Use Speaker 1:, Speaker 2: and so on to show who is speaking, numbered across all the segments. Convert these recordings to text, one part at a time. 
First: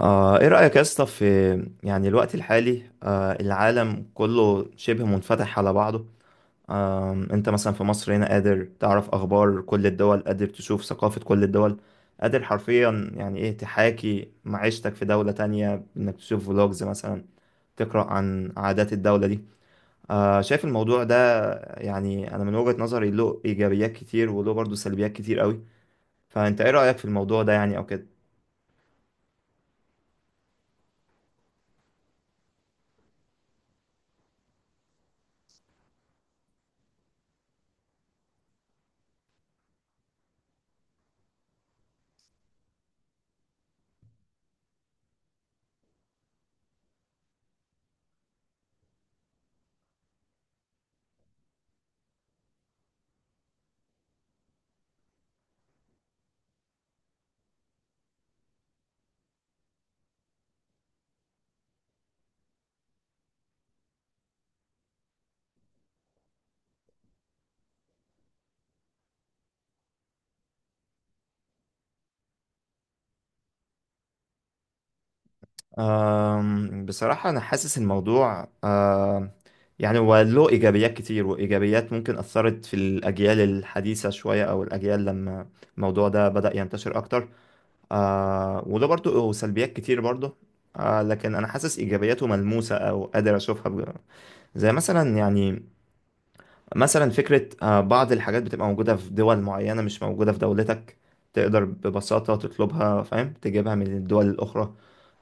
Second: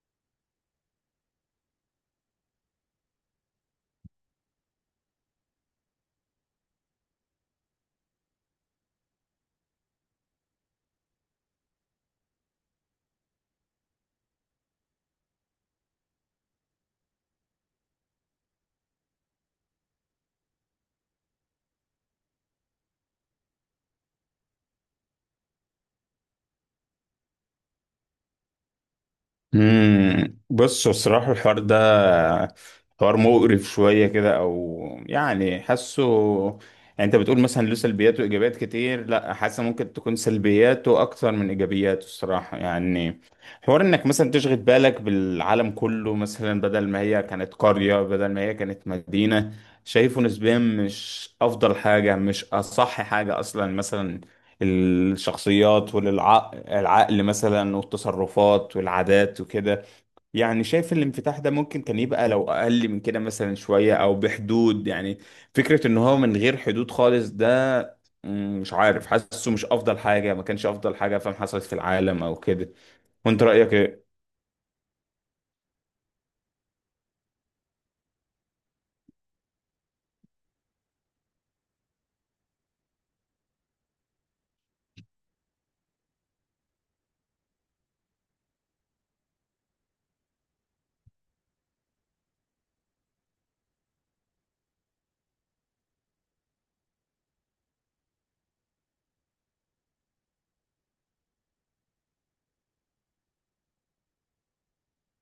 Speaker 1: ايه رأيك يا اسطى في يعني الوقت الحالي، العالم كله شبه منفتح على بعضه. انت مثلا في مصر هنا قادر تعرف اخبار كل الدول، قادر تشوف ثقافة كل الدول، قادر حرفيا يعني ايه تحاكي معيشتك في دولة تانية انك تشوف فلوجز مثلا، تقرأ عن عادات الدولة دي. شايف الموضوع ده؟ يعني انا من وجهة نظري له ايجابيات كتير وله برضه سلبيات كتير قوي. فانت ايه رأيك في الموضوع ده يعني او كده؟
Speaker 2: بص، هو الصراحة الحوار ده حوار مقرف شوية كده أو يعني حاسه. يعني أنت بتقول مثلا له سلبيات وإيجابيات كتير، لا حاسة ممكن تكون سلبياته أكتر من إيجابياته الصراحة يعني. حوار إنك مثلا تشغل بالك بالعالم كله، مثلا بدل ما هي كانت قرية بدل ما هي كانت مدينة، شايفه نسبيا مش أفضل حاجة، مش أصح حاجة أصلا مثلا. الشخصيات والعقل مثلا والتصرفات والعادات وكده. يعني شايف الانفتاح ده ممكن كان يبقى لو أقل من كده مثلا شوية أو بحدود يعني. فكرة إن هو من غير حدود خالص ده. مش عارف حاسه مش أفضل حاجة، ما كانش أفضل حاجة فاهم، حصلت في العالم أو كده. وأنت رأيك إيه؟
Speaker 1: بصراحة أنا حاسس الموضوع يعني هو له إيجابيات كتير، وإيجابيات ممكن أثرت في الأجيال الحديثة شوية أو الأجيال لما الموضوع ده بدأ ينتشر أكتر. وله برضه سلبيات كتير برضه. لكن أنا حاسس إيجابياته ملموسة أو قادر أشوفها زي مثلا يعني مثلا فكرة بعض الحاجات بتبقى موجودة في دول معينة مش موجودة في دولتك، تقدر ببساطة تطلبها فاهم تجيبها من الدول الأخرى.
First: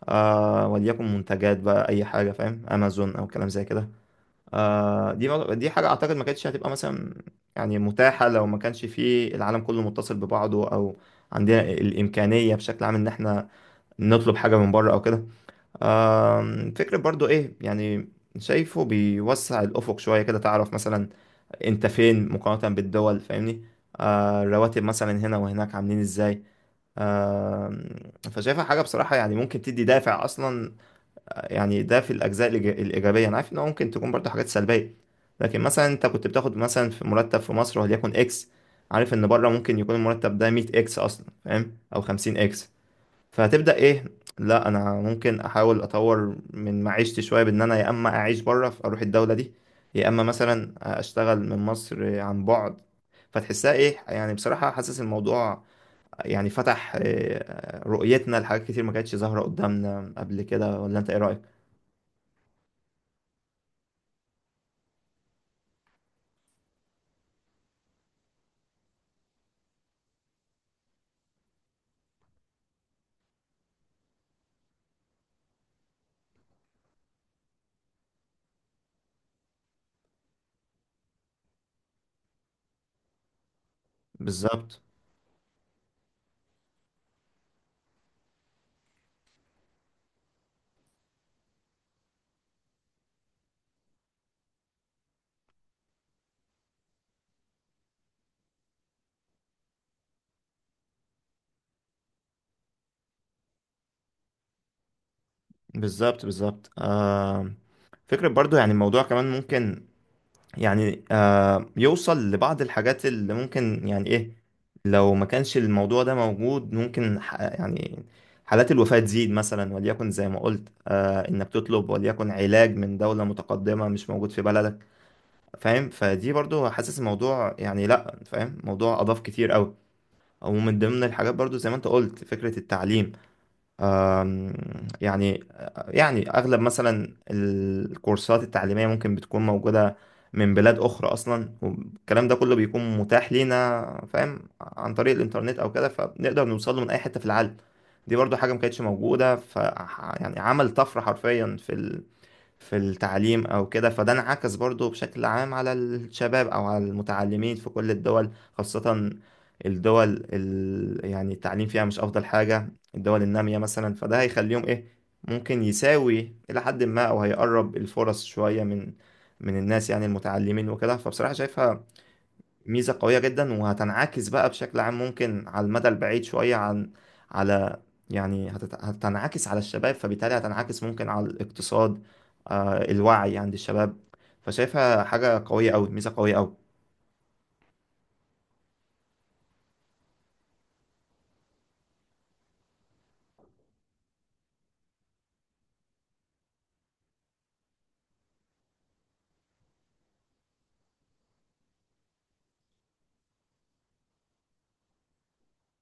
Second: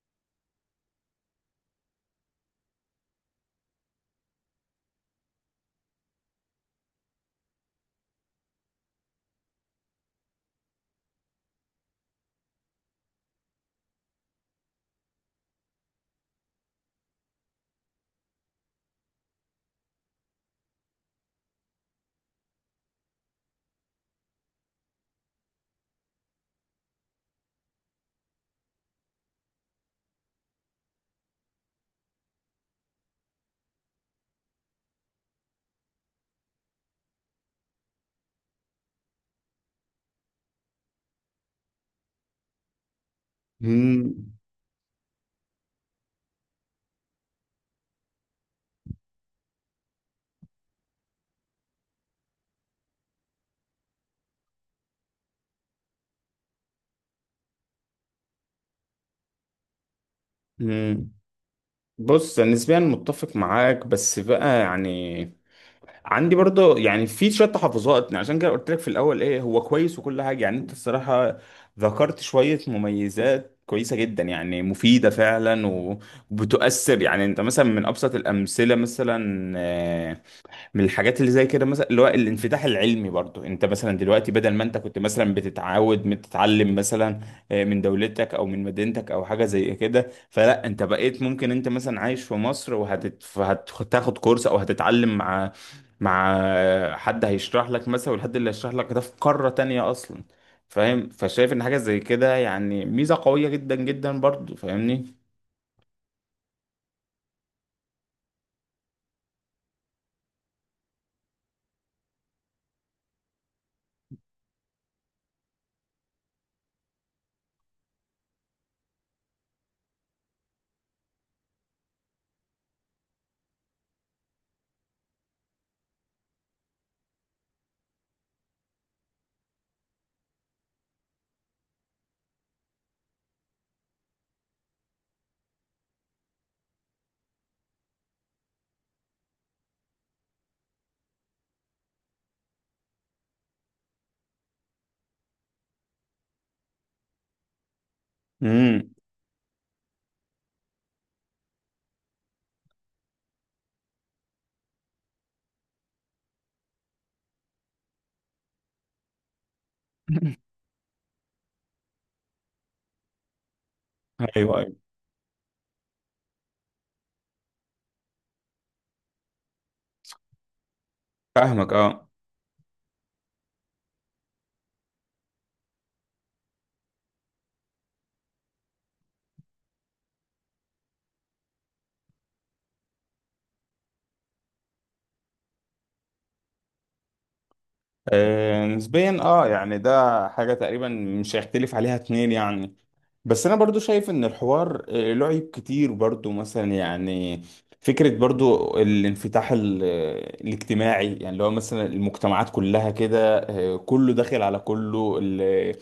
Speaker 1: وليكن منتجات بقى أي حاجة فاهم، أمازون أو كلام زي كده. دي حاجة أعتقد ما كانتش هتبقى مثلا يعني متاحة لو ما كانش في العالم كله متصل ببعضه، أو عندنا الإمكانية بشكل عام إن إحنا نطلب حاجة من بره أو كده. فكرة برضو إيه يعني، شايفه بيوسع الأفق شوية كده، تعرف مثلا انت فين مقارنة بالدول فاهمني. الرواتب مثلا هنا وهناك عاملين ازاي؟ آه فشايفها حاجة بصراحة يعني ممكن تدي دافع أصلا. يعني ده في الأجزاء الإيجابية. أنا عارف إن هو ممكن تكون برضه حاجات سلبية، لكن مثلا أنت كنت بتاخد مثلا في مرتب في مصر وليكن إكس، عارف إن بره ممكن يكون المرتب ده 100 إكس أصلا فاهم، أو 50 إكس. فهتبدأ ايه،
Speaker 2: مم.
Speaker 1: لا انا ممكن احاول اطور من معيشتي شوية بان انا يا اما اعيش بره اروح الدولة دي، يا اما مثلا اشتغل من مصر عن بعد. فتحسها ايه يعني بصراحة، حاسس الموضوع يعني فتح رؤيتنا لحاجات كتير ما كانتش ظاهرة قدامنا قبل كده. ولا انت
Speaker 2: مم.
Speaker 1: ايه رأيك؟
Speaker 2: بص، أنا نسبيا متفق معاك بس بقى يعني عندي برضه يعني في شويه تحفظات، يعني عشان كده قلت لك في الاول ايه، هو كويس وكل حاجه يعني. انت الصراحه ذكرت شويه مميزات كويسه جدا يعني مفيده فعلا وبتؤثر. يعني انت مثلا من ابسط الامثله مثلا، من الحاجات اللي زي كده مثلا، اللي هو الانفتاح العلمي. برضو انت مثلا دلوقتي بدل ما انت
Speaker 1: بالظبط
Speaker 2: كنت مثلا بتتعود بتتعلم مثلا من دولتك او من مدينتك او حاجه زي كده، فلا انت بقيت ممكن انت مثلا عايش في مصر وهتاخد كورس او هتتعلم مع مع حد هيشرح لك مثلا، والحد اللي هيشرح لك ده في قاره تانية اصلا فاهم. فشايف ان حاجه زي كده يعني ميزه قويه جدا جدا برضو فاهمني.
Speaker 1: بالظبط بالظبط. فكرة برضو يعني الموضوع كمان ممكن يعني يوصل لبعض الحاجات اللي ممكن يعني ايه، لو ما كانش الموضوع ده موجود ممكن يعني حالات الوفاة تزيد مثلا، وليكن زي ما قلت انك تطلب وليكن علاج من دولة متقدمة مش موجود في بلدك فاهم. فدي برضو حاسس الموضوع يعني لا فاهم، موضوع اضاف كتير قوي. ومن ضمن الحاجات برضو زي ما انت قلت فكرة التعليم. آم، يعني يعني أغلب مثلا الكورسات التعليمية ممكن بتكون موجودة من بلاد أخرى أصلا، والكلام ده كله بيكون متاح لينا فاهم عن طريق الإنترنت أو كده، فبنقدر نوصل له من أي حتة في العالم. دي برضو حاجة ما كانتش
Speaker 2: امم.
Speaker 1: موجودة يعني عمل طفرة حرفيا في التعليم او كده. فده انعكس برضو بشكل عام على الشباب او على المتعلمين في كل الدول، خاصة الدول يعني التعليم فيها مش افضل حاجة، الدول النامية مثلا. فده
Speaker 2: ايوه
Speaker 1: هيخليهم
Speaker 2: أيوة.
Speaker 1: ايه ممكن يساوي الى حد ما، او هيقرب الفرص شوية من الناس يعني المتعلمين وكده. فبصراحة
Speaker 2: فاهمك
Speaker 1: شايفها
Speaker 2: اه.
Speaker 1: ميزة قوية جدا، وهتنعكس بقى بشكل عام ممكن على المدى البعيد شوية عن على يعني هتنعكس على الشباب، فبالتالي هتنعكس ممكن على الاقتصاد، الوعي عند الشباب. فشايفها حاجة قوية أوي، ميزة قوية أوي.
Speaker 2: نسبيا اه، يعني ده حاجة تقريبا مش هيختلف عليها اتنين يعني. بس انا برضو شايف ان الحوار له عيب كتير برضو مثلا يعني. فكرة برضو الانفتاح الاجتماعي يعني اللي هو مثلا المجتمعات كلها كده، كله داخل على كله،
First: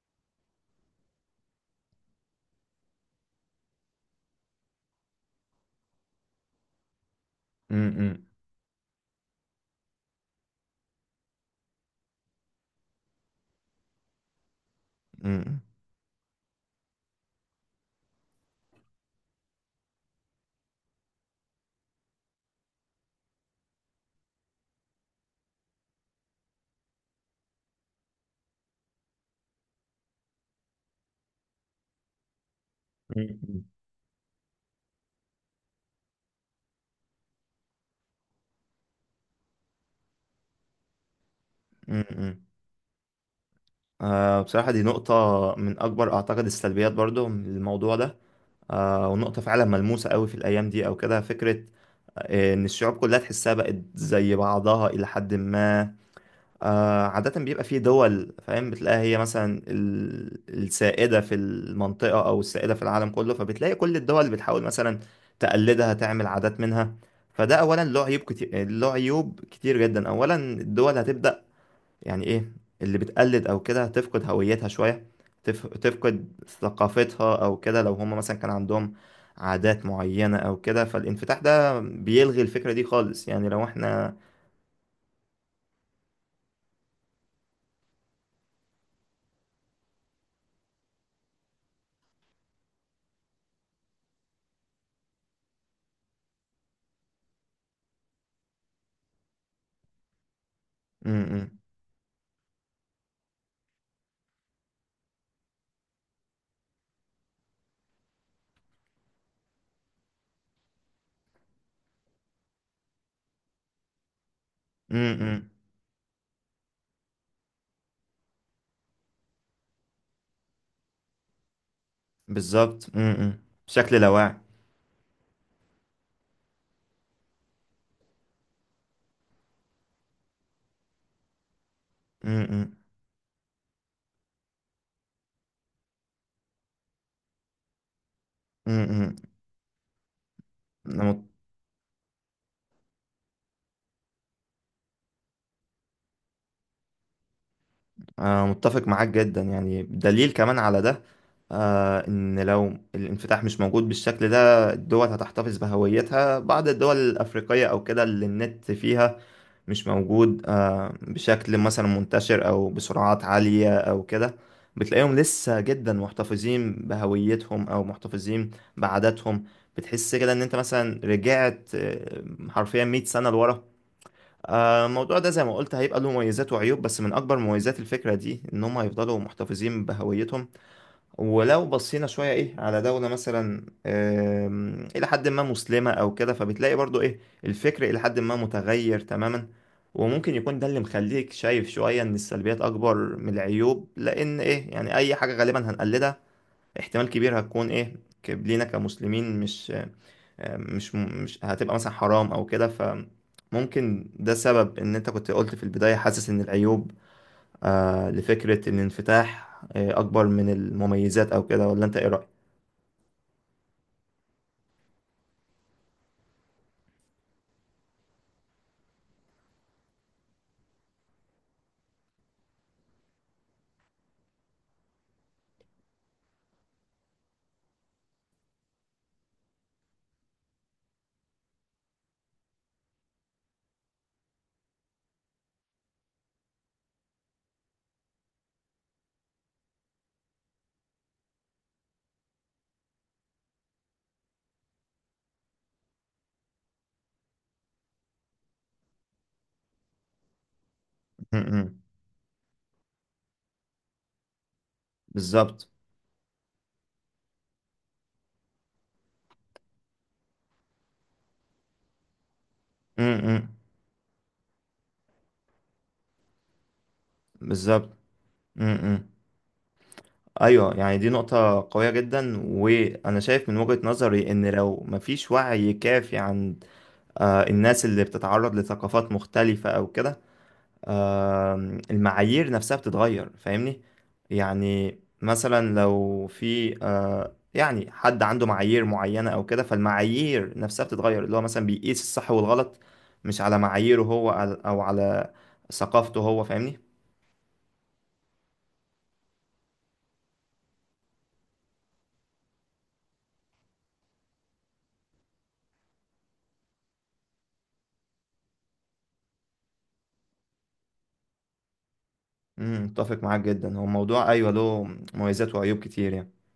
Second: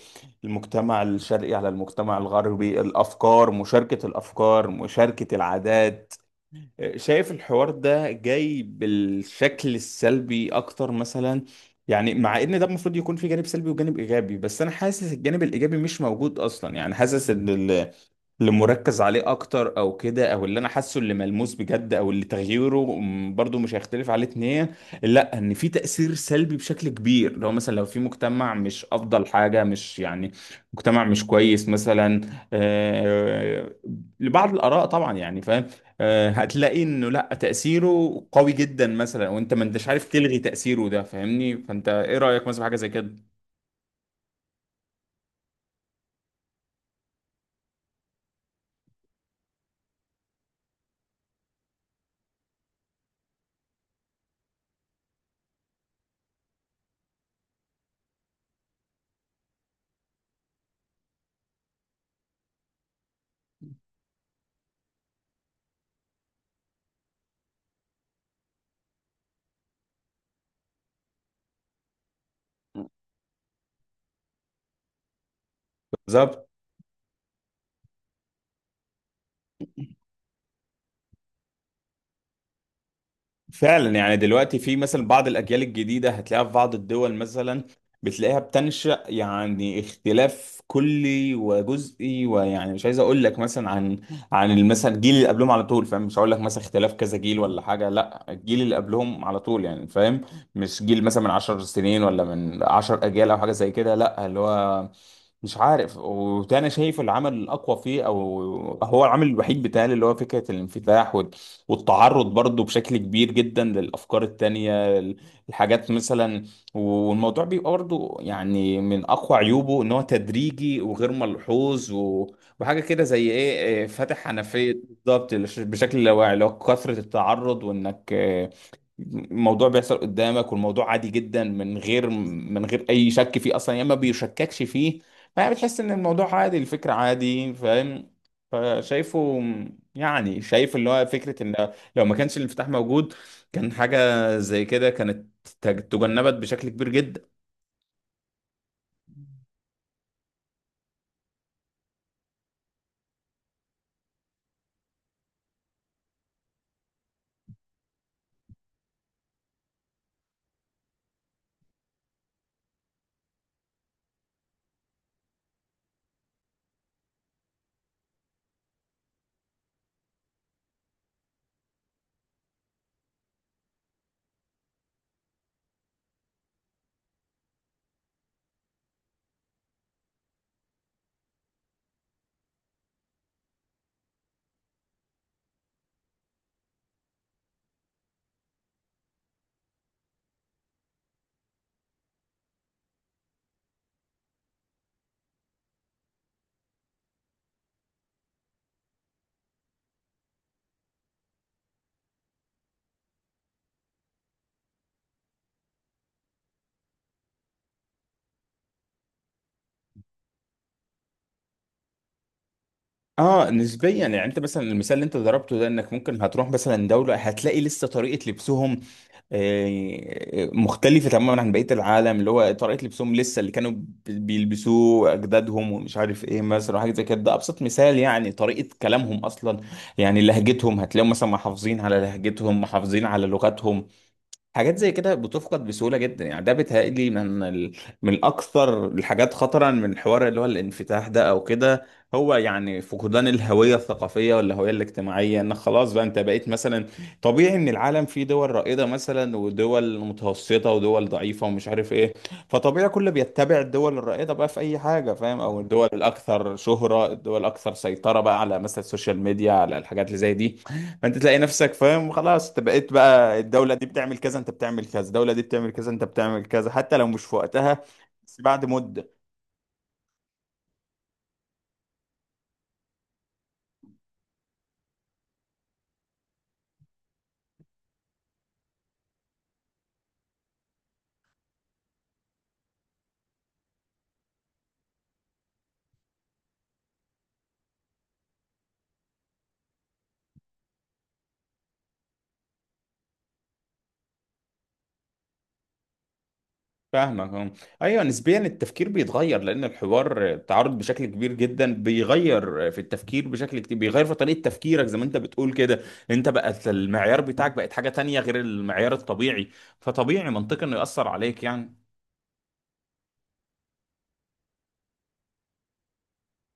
Speaker 2: المجتمع الشرقي على المجتمع الغربي، الافكار مشاركة، الافكار مشاركة العادات. شايف الحوار
Speaker 1: م-
Speaker 2: ده
Speaker 1: م-
Speaker 2: جاي بالشكل السلبي اكتر مثلا. يعني مع ان ده المفروض يكون في جانب سلبي وجانب ايجابي، بس انا حاسس الجانب
Speaker 1: م-
Speaker 2: الايجابي مش موجود اصلا يعني. حاسس ان اللي مركز عليه اكتر او كده، او اللي انا حاسه اللي ملموس بجد، او اللي تغييره برضو مش هيختلف عليه اتنين، لا ان في تأثير سلبي بشكل كبير. لو مثلا لو في مجتمع مش افضل حاجة، مش يعني مجتمع مش كويس مثلا،
Speaker 1: م-
Speaker 2: آه، لبعض الاراء طبعا يعني فاهم، هتلاقي انه لا تأثيره قوي جدا مثلا، وانت ما انتش عارف تلغي تأثيره ده فاهمني. فانت
Speaker 1: م-
Speaker 2: ايه
Speaker 1: م-
Speaker 2: رأيك مثلا في حاجة زي كده؟
Speaker 1: بصراحة دي نقطة من أكبر أعتقد السلبيات برضو من الموضوع ده. ونقطة فعلا ملموسة قوي في الأيام دي أو كده. فكرة إن الشعوب كلها تحسها بقت زي بعضها إلى حد ما. عادة بيبقى في دول فاهم، بتلاقيها هي مثلا السائدة في المنطقة أو السائدة في العالم كله، فبتلاقي كل الدول بتحاول مثلا تقلدها، تعمل عادات منها. فده أولا له عيوب كتير، له عيوب كتير جدا. أولا الدول هتبدأ يعني إيه، اللي بتقلد أو كده هتفقد هويتها شوية، تفقد
Speaker 2: بالظبط.
Speaker 1: ثقافتها أو كده. لو هم مثلا كان عندهم عادات معينة أو كده، فالانفتاح ده بيلغي الفكرة دي خالص. يعني لو
Speaker 2: فعلا
Speaker 1: إحنا
Speaker 2: يعني دلوقتي في مثلا بعض الأجيال الجديدة، هتلاقيها في بعض الدول مثلا، بتلاقيها بتنشأ يعني اختلاف كلي وجزئي. ويعني مش عايز أقول لك مثلا عن مثلا الجيل اللي قبلهم على طول فاهم، مش هقول لك مثلا اختلاف كذا جيل ولا حاجة، لا الجيل اللي قبلهم على طول يعني فاهم. مش جيل
Speaker 1: م
Speaker 2: مثلا من 10
Speaker 1: -م.
Speaker 2: سنين ولا من 10 أجيال أو حاجة زي كده، لا اللي هو مش عارف. وده انا شايف العمل الاقوى فيه، او هو العمل الوحيد بتاعي، اللي هو فكره الانفتاح والتعرض برضو بشكل كبير جدا للأفكار
Speaker 1: م-
Speaker 2: التانية،
Speaker 1: م.
Speaker 2: الحاجات مثلا. والموضوع بيبقى برضو يعني من أقوى عيوبه إن هو تدريجي وغير ملحوظ، وحاجة
Speaker 1: بالظبط،
Speaker 2: كده زي إيه.
Speaker 1: بشكل
Speaker 2: فاتح
Speaker 1: لاواعي.
Speaker 2: حنفية بالظبط، بشكل لا واعي، اللي هو كثرة التعرض. وإنك الموضوع بيحصل قدامك، والموضوع عادي جدا من غير
Speaker 1: امم
Speaker 2: اي شك فيه اصلا، يا اما بيشككش فيه. فبتحس ان الموضوع عادي، الفكره عادي فاهم.
Speaker 1: امم
Speaker 2: فشايفه يعني، شايف اللي
Speaker 1: انا
Speaker 2: هو
Speaker 1: مت-
Speaker 2: فكرة ان لو ما كانش الانفتاح موجود، كان حاجة زي كده كانت تجنبت بشكل كبير جدا.
Speaker 1: أنا متفق معاك جدا. يعني دليل كمان على ده، ان لو الانفتاح مش موجود بالشكل ده الدول هتحتفظ بهويتها. بعض الدول الافريقيه او كده اللي النت فيها مش موجود بشكل مثلا منتشر او بسرعات عاليه او كده، بتلاقيهم لسه جدا محتفظين بهويتهم او محتفظين بعاداتهم. بتحس كده ان انت مثلا رجعت حرفيا 100 سنه لورا. الموضوع ده زي ما قلت هيبقى له مميزات وعيوب، بس من اكبر مميزات الفكره دي ان هم هيفضلوا محتفظين بهويتهم. ولو بصينا شويه ايه على دوله مثلا الى حد ما مسلمه او كده، فبتلاقي برضو ايه الفكر الى حد ما متغير تماما. وممكن يكون ده اللي مخليك شايف شويه ان السلبيات اكبر من العيوب، لان ايه يعني اي حاجه غالبا هنقلدها احتمال كبير هتكون ايه لينا كمسلمين مش هتبقى مثلا حرام او كده. فممكن ده سبب ان انت كنت قلت في البداية حاسس ان العيوب لفكرة الانفتاح اكبر من المميزات او كده. ولا انت ايه رأيك؟
Speaker 2: اه نسبيا يعني، انت مثلا المثال اللي انت ضربته ده، انك ممكن هتروح مثلا دولة هتلاقي لسه طريقة لبسهم مختلفة تماما عن بقية العالم، اللي هو طريقة لبسهم لسه اللي كانوا بيلبسوه أجدادهم، ومش عارف إيه مثلا حاجة زي كده. ده أبسط مثال. يعني طريقة كلامهم أصلا، يعني لهجتهم، هتلاقيهم مثلا محافظين على لهجتهم، محافظين على لغتهم. حاجات زي كده بتفقد بسهولة جدا. يعني ده بيتهيألي من من أكثر الحاجات خطرا من حوار اللي هو الانفتاح ده أو كده، هو يعني فقدان الهوية الثقافية والهوية الاجتماعية. إن خلاص بقى أنت بقيت مثلا، طبيعي إن العالم فيه دول رائدة مثلا، ودول متوسطة، ودول
Speaker 1: م-
Speaker 2: ضعيفة، ومش
Speaker 1: م.
Speaker 2: عارف إيه. فطبيعي كله بيتبع الدول الرائدة بقى في أي حاجة فاهم، أو
Speaker 1: بالظبط.
Speaker 2: الدول الأكثر شهرة، الدول الأكثر سيطرة بقى على مثلا السوشيال ميديا، على الحاجات اللي زي دي. انت تلاقي نفسك فاهم خلاص، انت بقيت
Speaker 1: م-
Speaker 2: بقى
Speaker 1: م.
Speaker 2: الدوله دي بتعمل كذا انت بتعمل كذا، الدوله دي بتعمل كذا انت بتعمل كذا، حتى لو مش في وقتها
Speaker 1: بالظبط.
Speaker 2: بس بعد
Speaker 1: م- م.
Speaker 2: مده.
Speaker 1: ايوه، يعني دي نقطة قوية جدا، وانا شايف من وجهة نظري ان لو مفيش وعي كافي عند الناس اللي بتتعرض لثقافات مختلفة او كده، المعايير نفسها بتتغير فاهمني. يعني مثلا لو في يعني حد عنده معايير معينة او كده، فالمعايير نفسها بتتغير، اللي هو مثلا بيقيس الصح والغلط مش على معاييره هو، او على ثقافته هو فاهمني.
Speaker 2: فاهمك اه. ايوه نسبيا التفكير بيتغير، لان الحوار تعرض بشكل كبير جدا بيغير في التفكير بشكل كتير، بيغير في طريقه تفكيرك زي ما انت بتقول كده. انت بقت المعيار بتاعك بقت حاجه تانية غير المعيار الطبيعي. فطبيعي منطقي انه ياثر عليك يعني.
Speaker 1: متفق معاك جدا. هو الموضوع ايوه له مميزات وعيوب كتير يعني.